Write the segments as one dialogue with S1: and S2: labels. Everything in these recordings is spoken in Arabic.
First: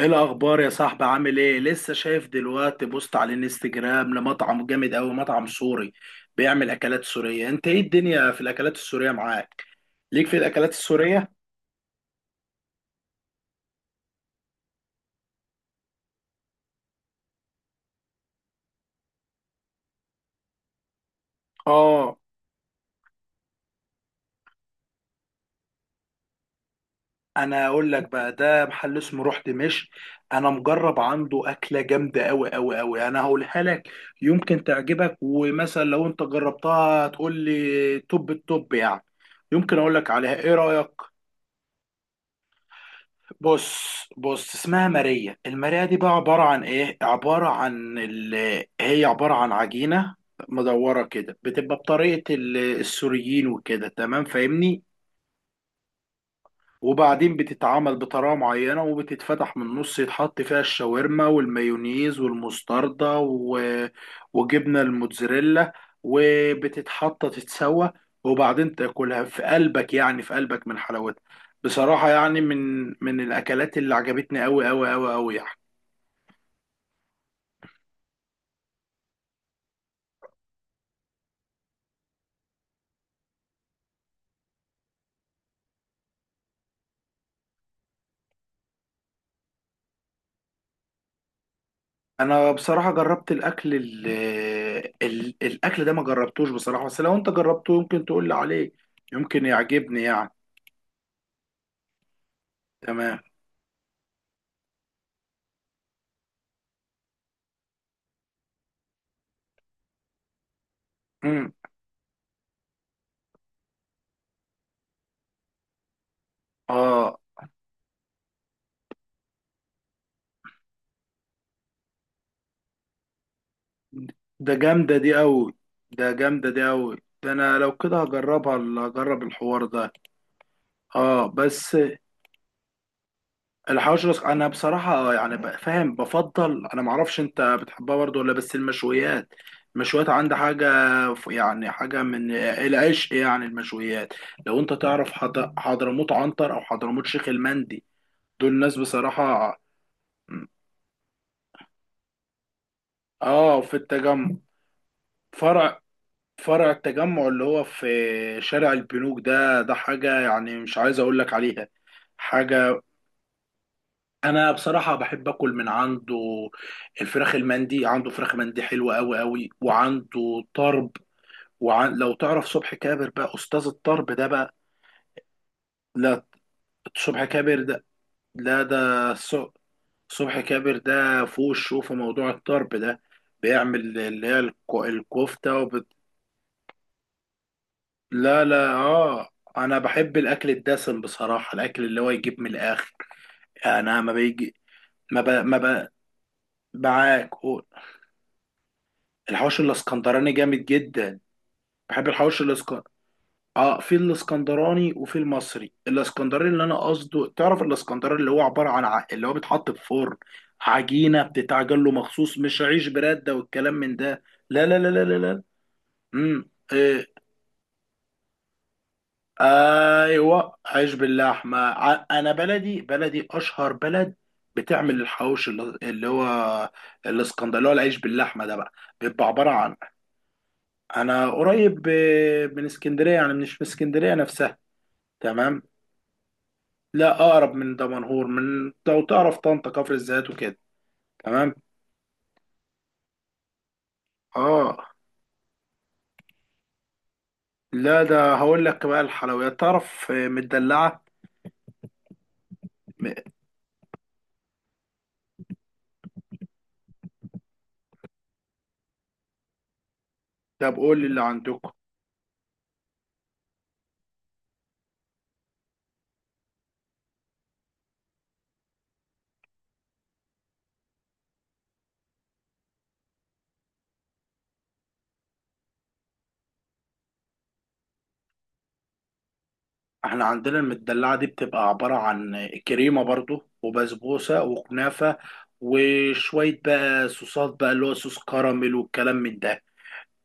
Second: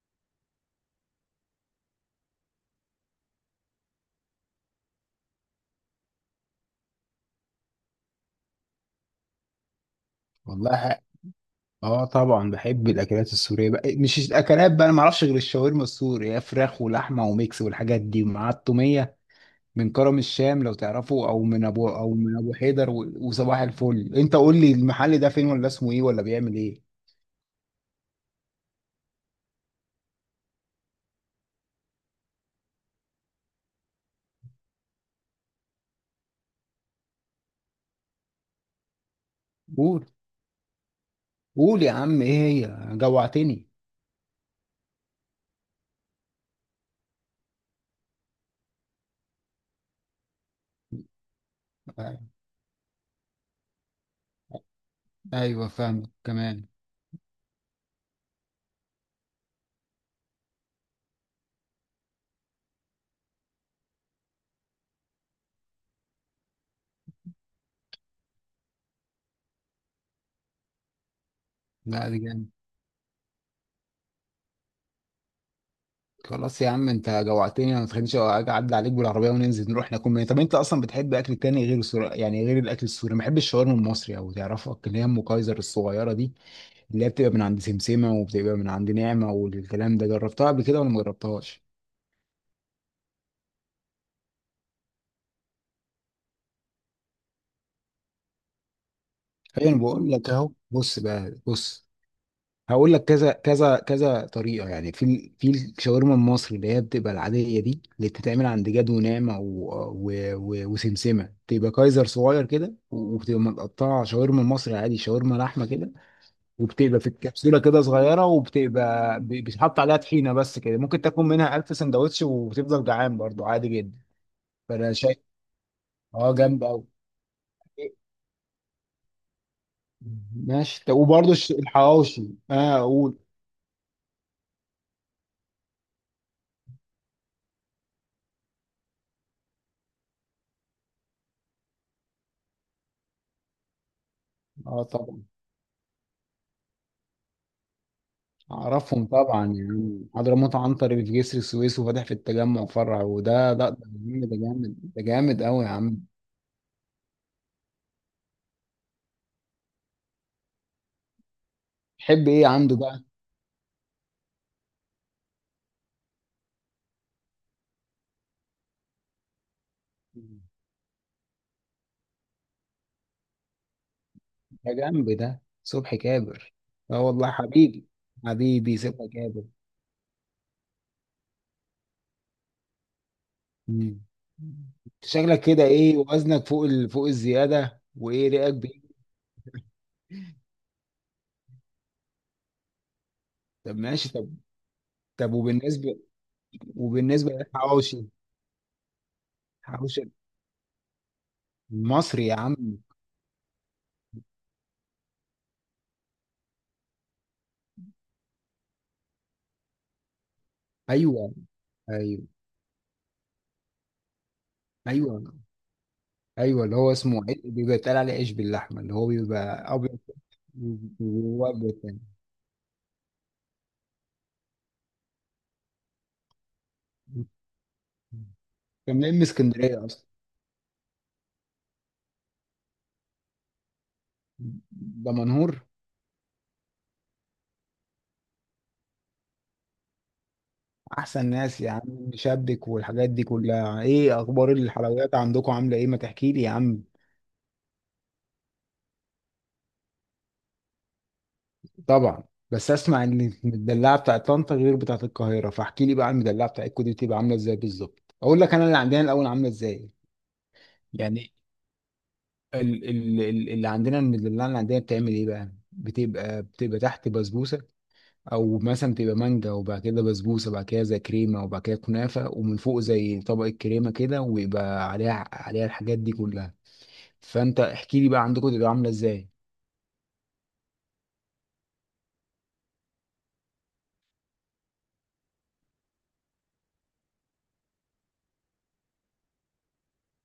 S1: ايه الاخبار يا صاحبي؟ عامل ايه؟ لسه شايف دلوقتي بوست على الانستجرام لمطعم جامد اوي، مطعم سوري بيعمل اكلات سورية. انت ايه الدنيا في الاكلات السورية معاك؟ ليك في الاكلات
S2: والله
S1: السورية؟
S2: اه طبعا بحب الاكلات السوريه بقى، مش الاكلات بقى، انا ما اعرفش غير الشاورما السوري، هي فراخ ولحمه وميكس والحاجات دي مع التوميه، من كرم الشام لو تعرفه، او
S1: اه،
S2: من ابو حيدر وصباح الفل. انت قول لي المحل ده فين، ولا اسمه ايه، ولا بيعمل ايه؟
S1: انا اقول لك بقى، ده محل اسمه روح دمشق. انا مجرب عنده اكلة جامدة اوي اوي اوي، انا هقولها لك. يمكن تعجبك، ومثلا لو انت جربتها تقول لي توب التوب يعني. يمكن اقول
S2: قول،
S1: لك عليها، ايه رأيك؟
S2: قول يا عم ايه؟ هي جوعتني.
S1: بص بص، اسمها ماريا. الماريا دي بقى عبارة عن ايه؟ عبارة عن هي عبارة عن عجينة مدورة كده، بتبقى
S2: آه،
S1: بطريقة السوريين وكده. تمام، فاهمني؟
S2: ايوه فاهمك كمان.
S1: وبعدين بتتعمل بطريقة معينة، وبتتفتح من النص، يتحط فيها الشاورما والمايونيز والمستردة وجبنة الموتزاريلا، وبتتحط تتسوى. وبعدين تاكلها في قلبك، يعني في قلبك من حلاوتها.
S2: لا
S1: بصراحة
S2: دي
S1: يعني
S2: جامد.
S1: من الأكلات اللي عجبتني أوي أوي أوي أوي يعني.
S2: خلاص يا عم انت جوعتني، ما تخلينيش اجي اعدي عليك بالعربيه وننزل نروح ناكل منين؟ طب انت اصلا بتحب اكل تاني غير السوري؟ يعني غير الاكل السوري ما بحبش الشاورما المصري؟ او تعرفك اللي هي ام كايزر الصغيره دي، اللي هي بتبقى من عند سمسمه، وبتبقى من عند نعمه والكلام ده، جربتها قبل كده ولا ما جربتهاش؟
S1: أنا بصراحة جربت الأكل ده ما جربتوش بصراحة، بس لو أنت جربته يمكن تقول لي عليه، يمكن
S2: هي انا
S1: يعجبني
S2: بقول
S1: يعني.
S2: لك اهو، بص بقى بص، هقول لك
S1: تمام.
S2: كذا كذا كذا طريقه. يعني في الشاورما المصري اللي هي بتبقى العاديه دي، اللي بتتعمل عند جاد ونعمه وسمسمه،
S1: مم.
S2: بتبقى كايزر صغير كده، وبتبقى متقطعه، شاورما مصري عادي، شاورما لحمه كده. وبتبقى في
S1: اه،
S2: الكبسوله كده صغيره، وبتبقى بيتحط عليها طحينه بس كده. ممكن تاكل منها 1000 سندوتش وبتفضل جعان، برضو عادي جدا.
S1: ده
S2: فانا
S1: جامدة دي
S2: شايف.
S1: أوي، ده
S2: اه
S1: جامدة
S2: جامد
S1: دي أوي.
S2: قوي.
S1: ده أنا لو كده هجربها، هجرب الحوار ده.
S2: ماشي طب،
S1: اه،
S2: وبرضه
S1: بس
S2: الحواوشي، اه اقول.
S1: الحواوشي رأس. أنا بصراحة، يعني فاهم. بفضل أنا معرفش، أنت بتحبها برضه ولا بس المشويات؟ المشويات عندي حاجة، يعني حاجة من العشق يعني. المشويات لو أنت
S2: اه
S1: تعرف
S2: طبعا.
S1: حضرموت عنتر أو حضرموت شيخ المندي، دول ناس
S2: اعرفهم طبعا،
S1: بصراحة.
S2: يعني حضرموت عنتر في جسر السويس وفاتح في التجمع فرع. وده
S1: اه،
S2: ده
S1: في
S2: ده جامد،
S1: التجمع
S2: ده جامد، ده جامد قوي يا
S1: فرع.
S2: عم.
S1: فرع التجمع اللي هو في شارع البنوك ده، ده حاجة يعني، مش عايز اقول لك عليها.
S2: تحب ايه عنده
S1: حاجة،
S2: بقى؟
S1: انا بصراحة بحب اكل من عنده. الفراخ المندي، عنده فراخ مندي حلوة قوي قوي، وعنده طرب. لو تعرف صبحي كابر بقى، استاذ الطرب ده بقى.
S2: ده جنب ده صبحي
S1: لا،
S2: كابر. اه
S1: صبحي
S2: والله
S1: كابر ده.
S2: حبيبي،
S1: لا، ده
S2: حبيبي صبحي كابر.
S1: الص- صبحي كابر ده فوق الشو في موضوع الطرب ده. بيعمل
S2: مم.
S1: اللي هي
S2: شكلك
S1: الكفتة.
S2: كده، ايه وزنك فوق فوق الزياده، وايه
S1: لا،
S2: رأيك
S1: لا،
S2: بايه؟
S1: اه، انا بحب الاكل الدسم بصراحه، الاكل اللي هو يجيب من الاخر
S2: طب
S1: يعني. انا
S2: ماشي
S1: ما
S2: طب.
S1: بيجي، ما ب...
S2: طب
S1: ما ب...
S2: وبالنسبه
S1: معاك،
S2: وبالنسبه
S1: قول.
S2: للحواوشي،
S1: الحوش
S2: حواوشي
S1: الاسكندراني جامد جدا. بحب
S2: المصري يا
S1: الحوش
S2: عم.
S1: الاسكندراني. اه، في الاسكندراني وفي المصري. الاسكندراني اللي انا قصده، تعرف الاسكندراني اللي هو عباره عن اللي هو بيتحط في فرن، عجينه
S2: ايوه،
S1: بتتعجن له
S2: ايوه،
S1: مخصوص، مش عيش برده والكلام من ده. لا، لا، لا، لا، لا،
S2: ايوه،
S1: لا. امم
S2: ايوه، اللي هو اسمه بيبقى اتقال عليه عيش باللحمه، اللي هو بيبقى ابيض،
S1: ايوه، عيش
S2: وجواه
S1: باللحمه.
S2: أبيض تاني.
S1: انا بلدي بلدي اشهر بلد بتعمل الحواوشي، اللي هو الاسكندريه، اللي هو العيش باللحمه ده بقى.
S2: كان منين من
S1: بيبقى عباره عن،
S2: اسكندريه اصلا؟
S1: انا قريب من اسكندريه يعني، مش من اسكندريه نفسها.
S2: ده منهور.
S1: تمام. لا، اقرب من دمنهور، من لو تعرف طنطا، كفر الزيات وكده.
S2: احسن
S1: تمام،
S2: ناس يا عم، شبك والحاجات دي كلها. ايه اخبار
S1: اه.
S2: الحلويات عندكم، عامله ايه؟ ما تحكي لي يا عم.
S1: لا، ده هقول لك بقى. الحلويات تعرف مدلعه.
S2: طبعا، بس اسمع
S1: م-
S2: ان المدلعه بتاعت طنطا غير بتاعت القاهره، فاحكي لي بقى المدلعه بتاعتكم دي بتبقى عامله ازاي بالظبط. اقول لك انا اللي عندنا الاول عامله ازاي.
S1: طب قول لي اللي
S2: يعني
S1: عندكم.
S2: اللي عندنا، المدلعه اللي عندنا بتعمل ايه بقى؟ بتبقى تحت بسبوسه، او مثلا تبقى مانجا، وبعد كده بسبوسه، وبعد كده زي كريمه، وبعد كده كنافه، ومن فوق زي طبقه كريمه كده، ويبقى عليها الحاجات دي كلها. فانت احكي لي بقى عندكم تبقى عامله ازاي.
S1: احنا عندنا المدلعة دي بتبقى عبارة عن كريمة برضو وبسبوسة وكنافة، وشوية بقى صوصات بقى، اللي هو صوص كراميل والكلام من ده.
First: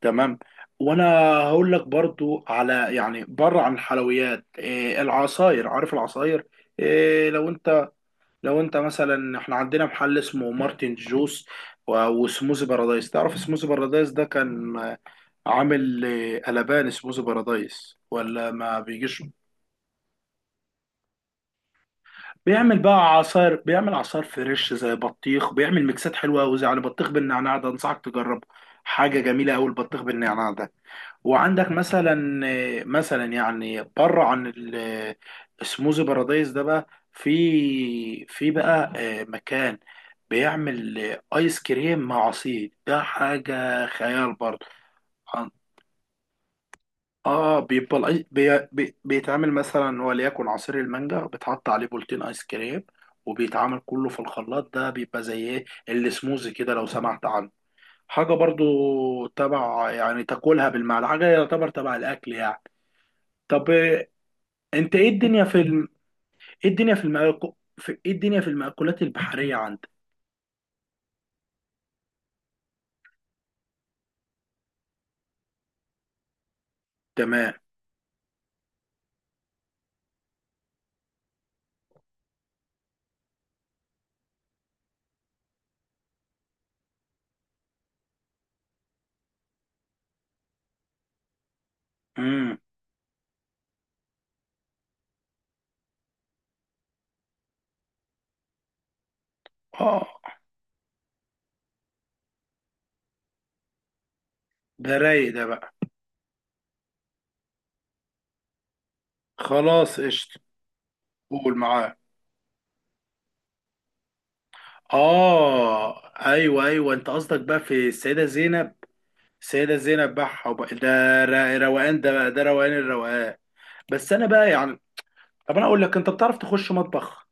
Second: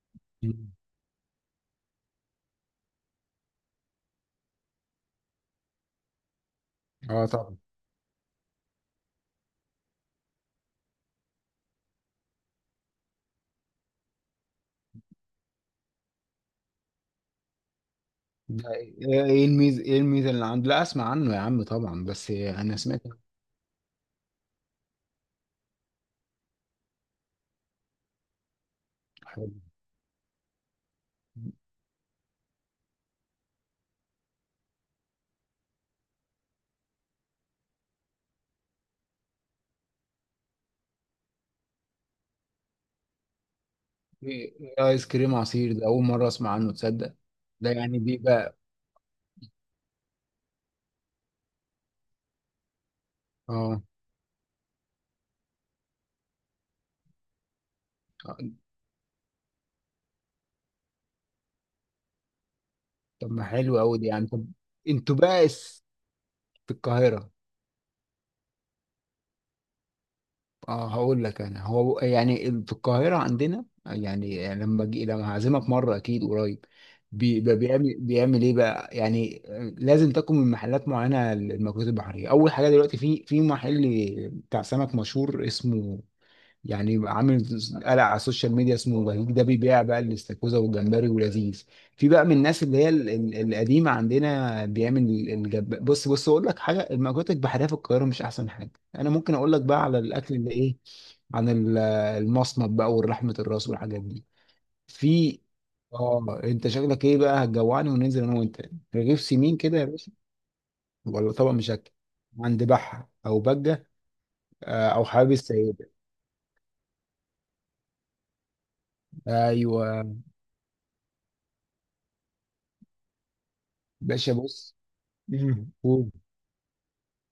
S1: تمام.
S2: مم.
S1: وانا هقول لك برضو على، يعني بره عن الحلويات، إيه العصاير؟ عارف العصاير
S2: اه
S1: إيه؟ لو
S2: طبعا.
S1: انت لو انت مثلا، احنا عندنا محل اسمه مارتن جوس وسموزي بارادايس. تعرف سموزي بارادايس ده؟ كان عامل قلبان. سموزي بارادايس، ولا
S2: ده
S1: ما بيجيش؟
S2: ايه الميزه اللي عنده؟ لا اسمع عنه يا عم طبعا، بس انا
S1: بيعمل
S2: سمعت
S1: بقى
S2: إنه
S1: عصاير، بيعمل عصاير فريش زي بطيخ، بيعمل ميكسات حلوه قوي، زي على بطيخ بالنعناع. ده انصحك تجربه، حاجه جميله
S2: حلو.
S1: قوي البطيخ بالنعناع ده. وعندك مثلا يعني بره عن السموزي بارادايس ده بقى، في في بقى مكان بيعمل ايس كريم مع عصير. ده حاجه خيال
S2: ايه
S1: برضه.
S2: إيه ايس كريم عصير ده اول مره اسمع عنه، تصدق؟
S1: اه،
S2: ده يعني
S1: بيبقى
S2: بيبقى
S1: بيتعمل مثلا، وليكن عصير المانجا بيتحط عليه بولتين ايس كريم، وبيتعمل
S2: اه،
S1: كله في الخلاط. ده بيبقى زي ايه، السموزي كده لو سمعت عنه. حاجة
S2: آه.
S1: برضو تبع، يعني تاكلها بالمعلقة، حاجة يعتبر تبع الأكل يعني.
S2: طب ما
S1: طب
S2: حلو قوي دي يعني. طب
S1: انت ايه
S2: انتوا
S1: الدنيا
S2: بقى
S1: في ايه
S2: في
S1: الدنيا في
S2: القاهره؟
S1: في ايه الدنيا في المأكولات البحرية عندك؟
S2: اه هقول لك انا، هو يعني في القاهره عندنا، يعني لما جي لما هعزمك مره اكيد قريب،
S1: تمام.
S2: بقى بيعمل ايه بقى يعني؟ آه، لازم تاكل من محلات معينه المأكولات البحريه. اول حاجه دلوقتي، في محل بتاع سمك مشهور اسمه، يعني يبقى عامل قلق على السوشيال ميديا اسمه بهيج. ده بيبيع بقى الاستاكوزا والجمبري ولذيذ. في بقى من
S1: امم
S2: الناس اللي هي القديمه عندنا، بيعمل بص بص، اقول لك حاجه. المأكولات البحريه في القاهره مش احسن حاجه. انا ممكن اقول لك بقى على
S1: اه،
S2: الاكل اللي ايه، عن المصمت بقى، والرحمه، الراس، والحاجات دي
S1: ده رايق
S2: في.
S1: ده بقى.
S2: اه انت شكلك ايه بقى، هتجوعني وننزل انا وانت رغيف سمين كده يا
S1: خلاص،
S2: باشا؟
S1: قشطة.
S2: ولا طبق
S1: قول،
S2: مشكل
S1: معاك.
S2: عند بحة او بجة، او حبيب السيدة؟
S1: اه، ايوه، ايوه، انت قصدك بقى في السيده زينب. السيده
S2: ايوه.
S1: زينب بقى، ده روقان ده بقى، ده روقان الروقان. بس انا
S2: باشا
S1: بقى
S2: بص.
S1: يعني، طب انا
S2: مم.
S1: اقول لك، انت
S2: قول.
S1: بتعرف تخش مطبخ؟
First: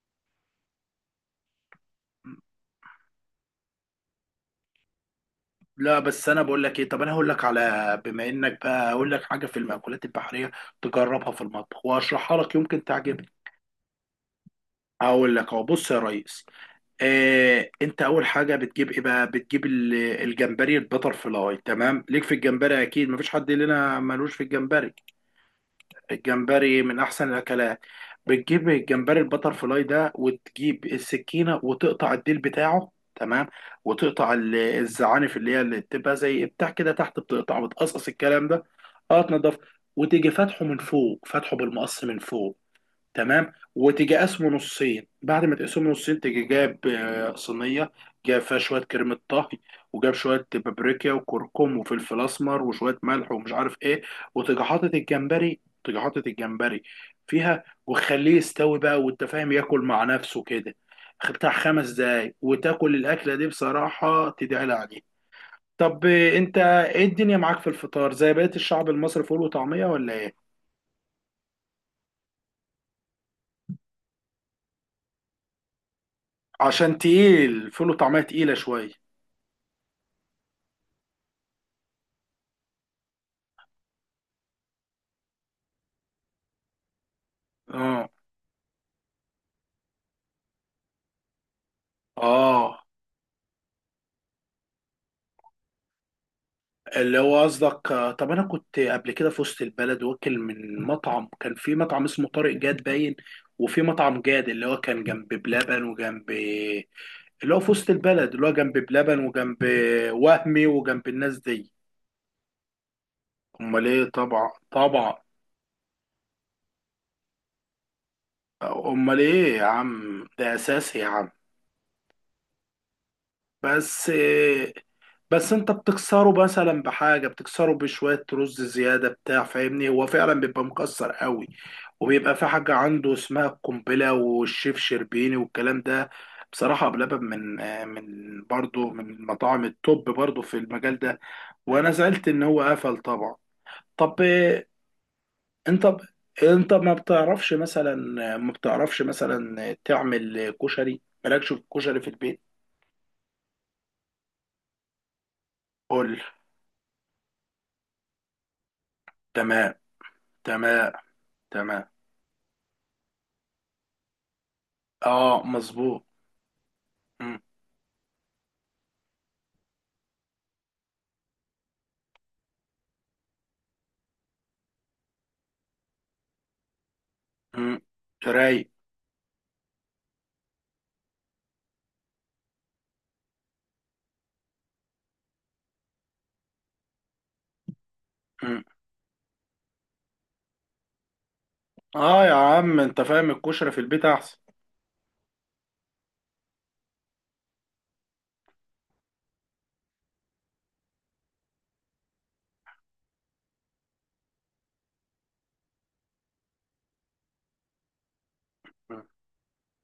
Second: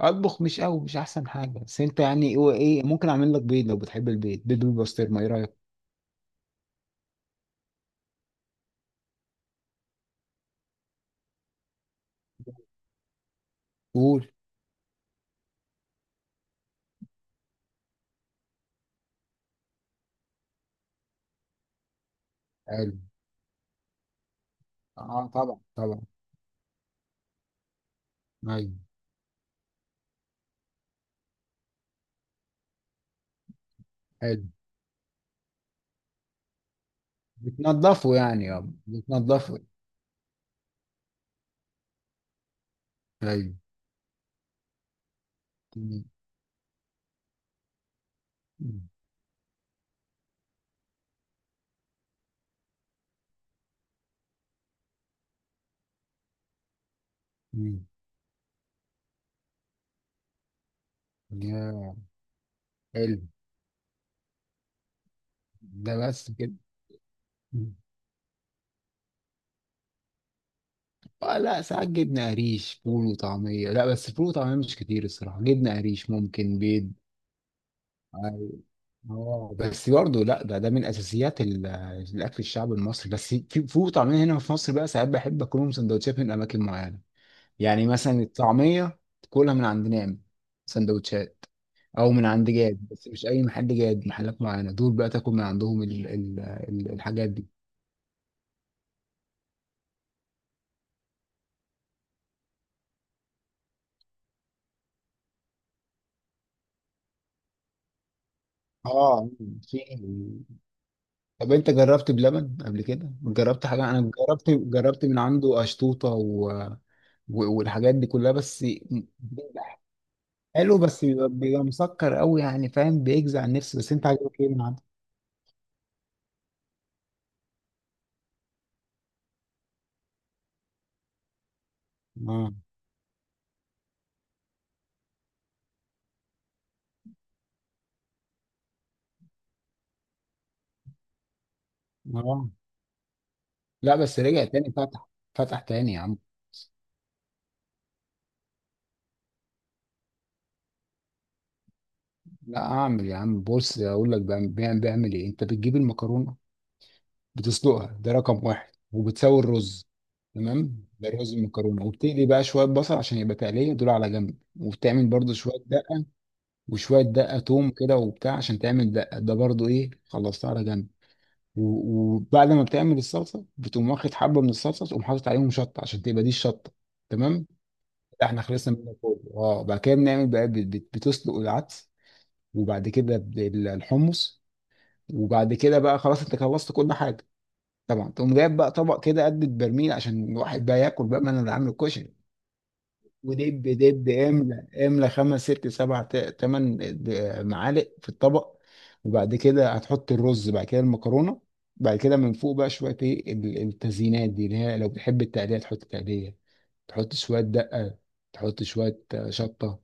S2: اطبخ مش قوي، مش احسن حاجه، بس انت يعني هو ايه ممكن اعمل لك بيض لو بتحب البيض، بيض بالبسطرمه، ايه رايك؟
S1: لا بس انا بقول لك ايه، طب انا هقول لك على، بما انك بقى، اقول لك حاجه في المأكولات البحريه، تجربها في المطبخ واشرحها لك، يمكن تعجبك.
S2: قول.
S1: هقول لك اهو، بص يا ريس. انت اول حاجه بتجيب ايه بقى، بتجيب الجمبري البتر فلاي. تمام، ليك في الجمبري،
S2: حلو.
S1: اكيد مفيش حد لنا ملوش في الجمبري.
S2: اه طبعا، طبعا.
S1: الجمبري من احسن الاكلات. بتجيب
S2: ايوه.
S1: الجمبري البتر فلاي ده، وتجيب السكينه وتقطع الديل بتاعه، تمام. وتقطع
S2: حلو،
S1: الزعانف اللي هي، اللي بتبقى زي بتاع كده تحت، بتقطع وتقصقص
S2: بتنضفه يعني
S1: الكلام ده.
S2: يابا
S1: اه، تنضف.
S2: بتنضفه.
S1: وتيجي فاتحه من فوق، فاتحه بالمقص من فوق، تمام.
S2: ايوه.
S1: وتيجي قسمه نصين، بعد ما تقسمه
S2: مم.
S1: نصين تيجي جاب صينيه، جاب فيها شويه كريمه طهي، وجاب شويه بابريكا وكركم وفلفل اسمر وشويه ملح ومش عارف ايه. وتيجي حاطط الجمبري، تيجي حاطط الجمبري فيها،
S2: مم.
S1: وخليه يستوي بقى، وانت فاهم ياكل مع نفسه كده. بتاع خمس
S2: يا،
S1: دقايق وتاكل
S2: حلو
S1: الاكله دي بصراحه تدعي عليه.
S2: ده
S1: طب
S2: بس كده.
S1: انت ايه الدنيا معاك في
S2: مم.
S1: الفطار، زي بقيه الشعب المصري فول وطعميه، ولا ايه؟
S2: آه لا، ساعات جبنه قريش، فول وطعميه لا بس، فول وطعميه مش كتير الصراحه، جبنه قريش، ممكن بيض.
S1: عشان تقيل، فول وطعميه
S2: آه،
S1: تقيله شويه.
S2: اه بس برضه لا، ده ده من اساسيات الاكل الشعبي المصري. بس في طعمين هنا في مصر بقى، ساعات بحب اكلهم سندوتشات من اماكن معينه. يعني
S1: اه،
S2: مثلا الطعميه تاكلها من عند نعمه سندوتشات، او من عند
S1: اه،
S2: جاد. بس مش اي محل جاد، محلات معينه دول بقى تاكل من عندهم ال ال ال
S1: اللي
S2: الحاجات
S1: هو
S2: دي.
S1: قصدك، طب انا كنت قبل كده في وسط البلد، واكل من مطعم، كان في مطعم اسمه طارق جاد باين، وفي مطعم جاد اللي هو كان جنب بلبن وجنب، اللي هو في وسط البلد، اللي هو جنب بلبن
S2: اه.
S1: وجنب
S2: في.
S1: وهمي وجنب الناس
S2: طب انت
S1: دي.
S2: جربت بلبن قبل كده، جربت
S1: امال
S2: حاجه؟
S1: ايه،
S2: انا
S1: طبعا،
S2: جربت،
S1: طبعا.
S2: من عنده اشطوطه والحاجات دي كلها بس.
S1: امال ايه يا عم، ده
S2: حلو،
S1: اساسي
S2: بس
S1: يا
S2: بيبقى
S1: عم.
S2: بيبقى مسكر قوي، يعني فاهم، بيجزع النفس. بس انت
S1: بس
S2: عاجبك ايه من عنده؟
S1: بس، انت بتكسره مثلا بحاجه، بتكسره بشويه رز زياده بتاع. فاهمني؟ هو فعلا بيبقى مكسر قوي، وبيبقى في
S2: اه.
S1: حاجه عنده اسمها القنبله والشيف شربيني والكلام ده. بصراحه بلبن، من برضه من مطاعم التوب برضه في المجال ده. وانا زعلت ان
S2: اه.
S1: هو قفل طبعا.
S2: لا
S1: طب
S2: بس رجع تاني فتح، فتح تاني
S1: انت
S2: يا عم.
S1: انت ما بتعرفش مثلا، ما بتعرفش مثلا تعمل كشري؟ مالكش في الكشري في البيت؟
S2: لا، اعمل يا عم، بص اقول لك. بعمل، بعمل ايه؟ انت بتجيب
S1: قول.
S2: المكرونه، بتسلقها، ده رقم واحد، وبتسوي
S1: تمام.
S2: الرز، تمام،
S1: تمام.
S2: ده رز المكرونه.
S1: تمام.
S2: وبتقلي بقى شويه بصل عشان يبقى تقليه دول على جنب، وبتعمل برضو
S1: اه،
S2: شويه
S1: مظبوط.
S2: دقه، وشويه دقه
S1: مم.
S2: توم كده وبتاع، عشان تعمل دقه ده برضو، ايه، خلصتها على جنب. وبعد ما بتعمل الصلصه، بتقوم واخد حبه من الصلصه، تقوم حاطط عليهم شطه عشان تبقى دي الشطه. تمام.
S1: مم.
S2: ده احنا
S1: رايق.
S2: خلصنا منه كله. اه بعد كده بنعمل بقى، بتسلق العدس، وبعد كده الحمص. وبعد كده بقى خلاص انت خلصت كل حاجه. طبعا تقوم جايب
S1: مم.
S2: بقى طبق كده قد البرميل، عشان الواحد بقى ياكل. بقى ما انا اللي عامل الكشري.
S1: اه يا عم، انت فاهم،
S2: ودب
S1: الكشري في البيت
S2: دب،
S1: احسن.
S2: املى املى، خمس ست سبع تمن معالق في الطبق. وبعد كده هتحط الرز، بعد كده المكرونه، بعد كده من فوق بقى شويه ايه التزيينات دي، اللي هي لو بتحب التقليه تحط تقليه، تحط شويه دقه، تحط شويه
S1: مم.
S2: شطه،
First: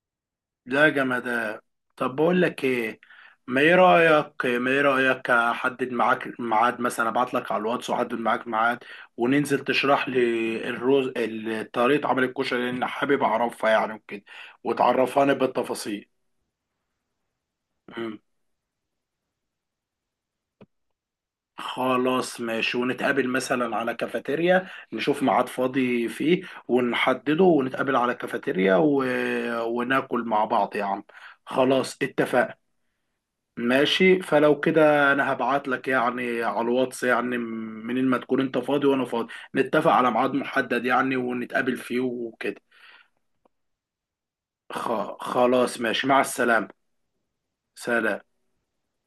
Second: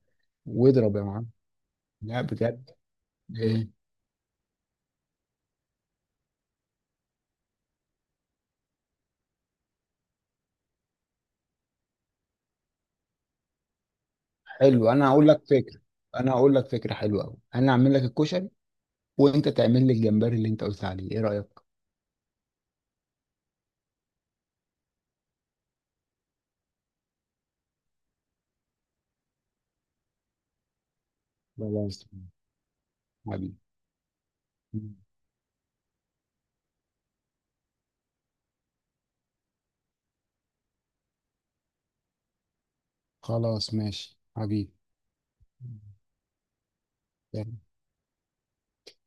S1: لا،
S2: واضرب يا معلم.
S1: جمدان. طب
S2: لا
S1: بقول لك
S2: بجد.
S1: ايه، ما ايه
S2: إيه.
S1: رايك ما ايه رايك احدد معاك ميعاد، مثلا ابعت لك على الواتس واحدد معاك ميعاد، وننزل تشرح لي طريقه عمل الكشري، لان حابب اعرفها يعني وكده،
S2: حلو انا هقول
S1: وتعرفاني
S2: لك فكره،
S1: بالتفاصيل.
S2: انا هقول لك فكره حلوه قوي، انا هعمل لك الكشري وانت تعمل لي الجمبري اللي انت قلت عليه، ايه رايك؟
S1: خلاص، ماشي. ونتقابل مثلا على كافيتيريا، نشوف ميعاد فاضي فيه ونحدده، ونتقابل على كافيتيريا وناكل مع بعض يا عم. خلاص
S2: خلاص
S1: اتفقنا.
S2: حبيبي.
S1: ماشي، فلو كده انا هبعت لك يعني على الواتس، يعني منين ما تكون انت فاضي وانا فاضي، نتفق على ميعاد محدد يعني، ونتقابل فيه وكده.
S2: خلاص ماشي حبيبي.
S1: خ... خلاص
S2: ترجمة نانسي
S1: ماشي، مع السلامة.
S2: قنقر.
S1: سلام.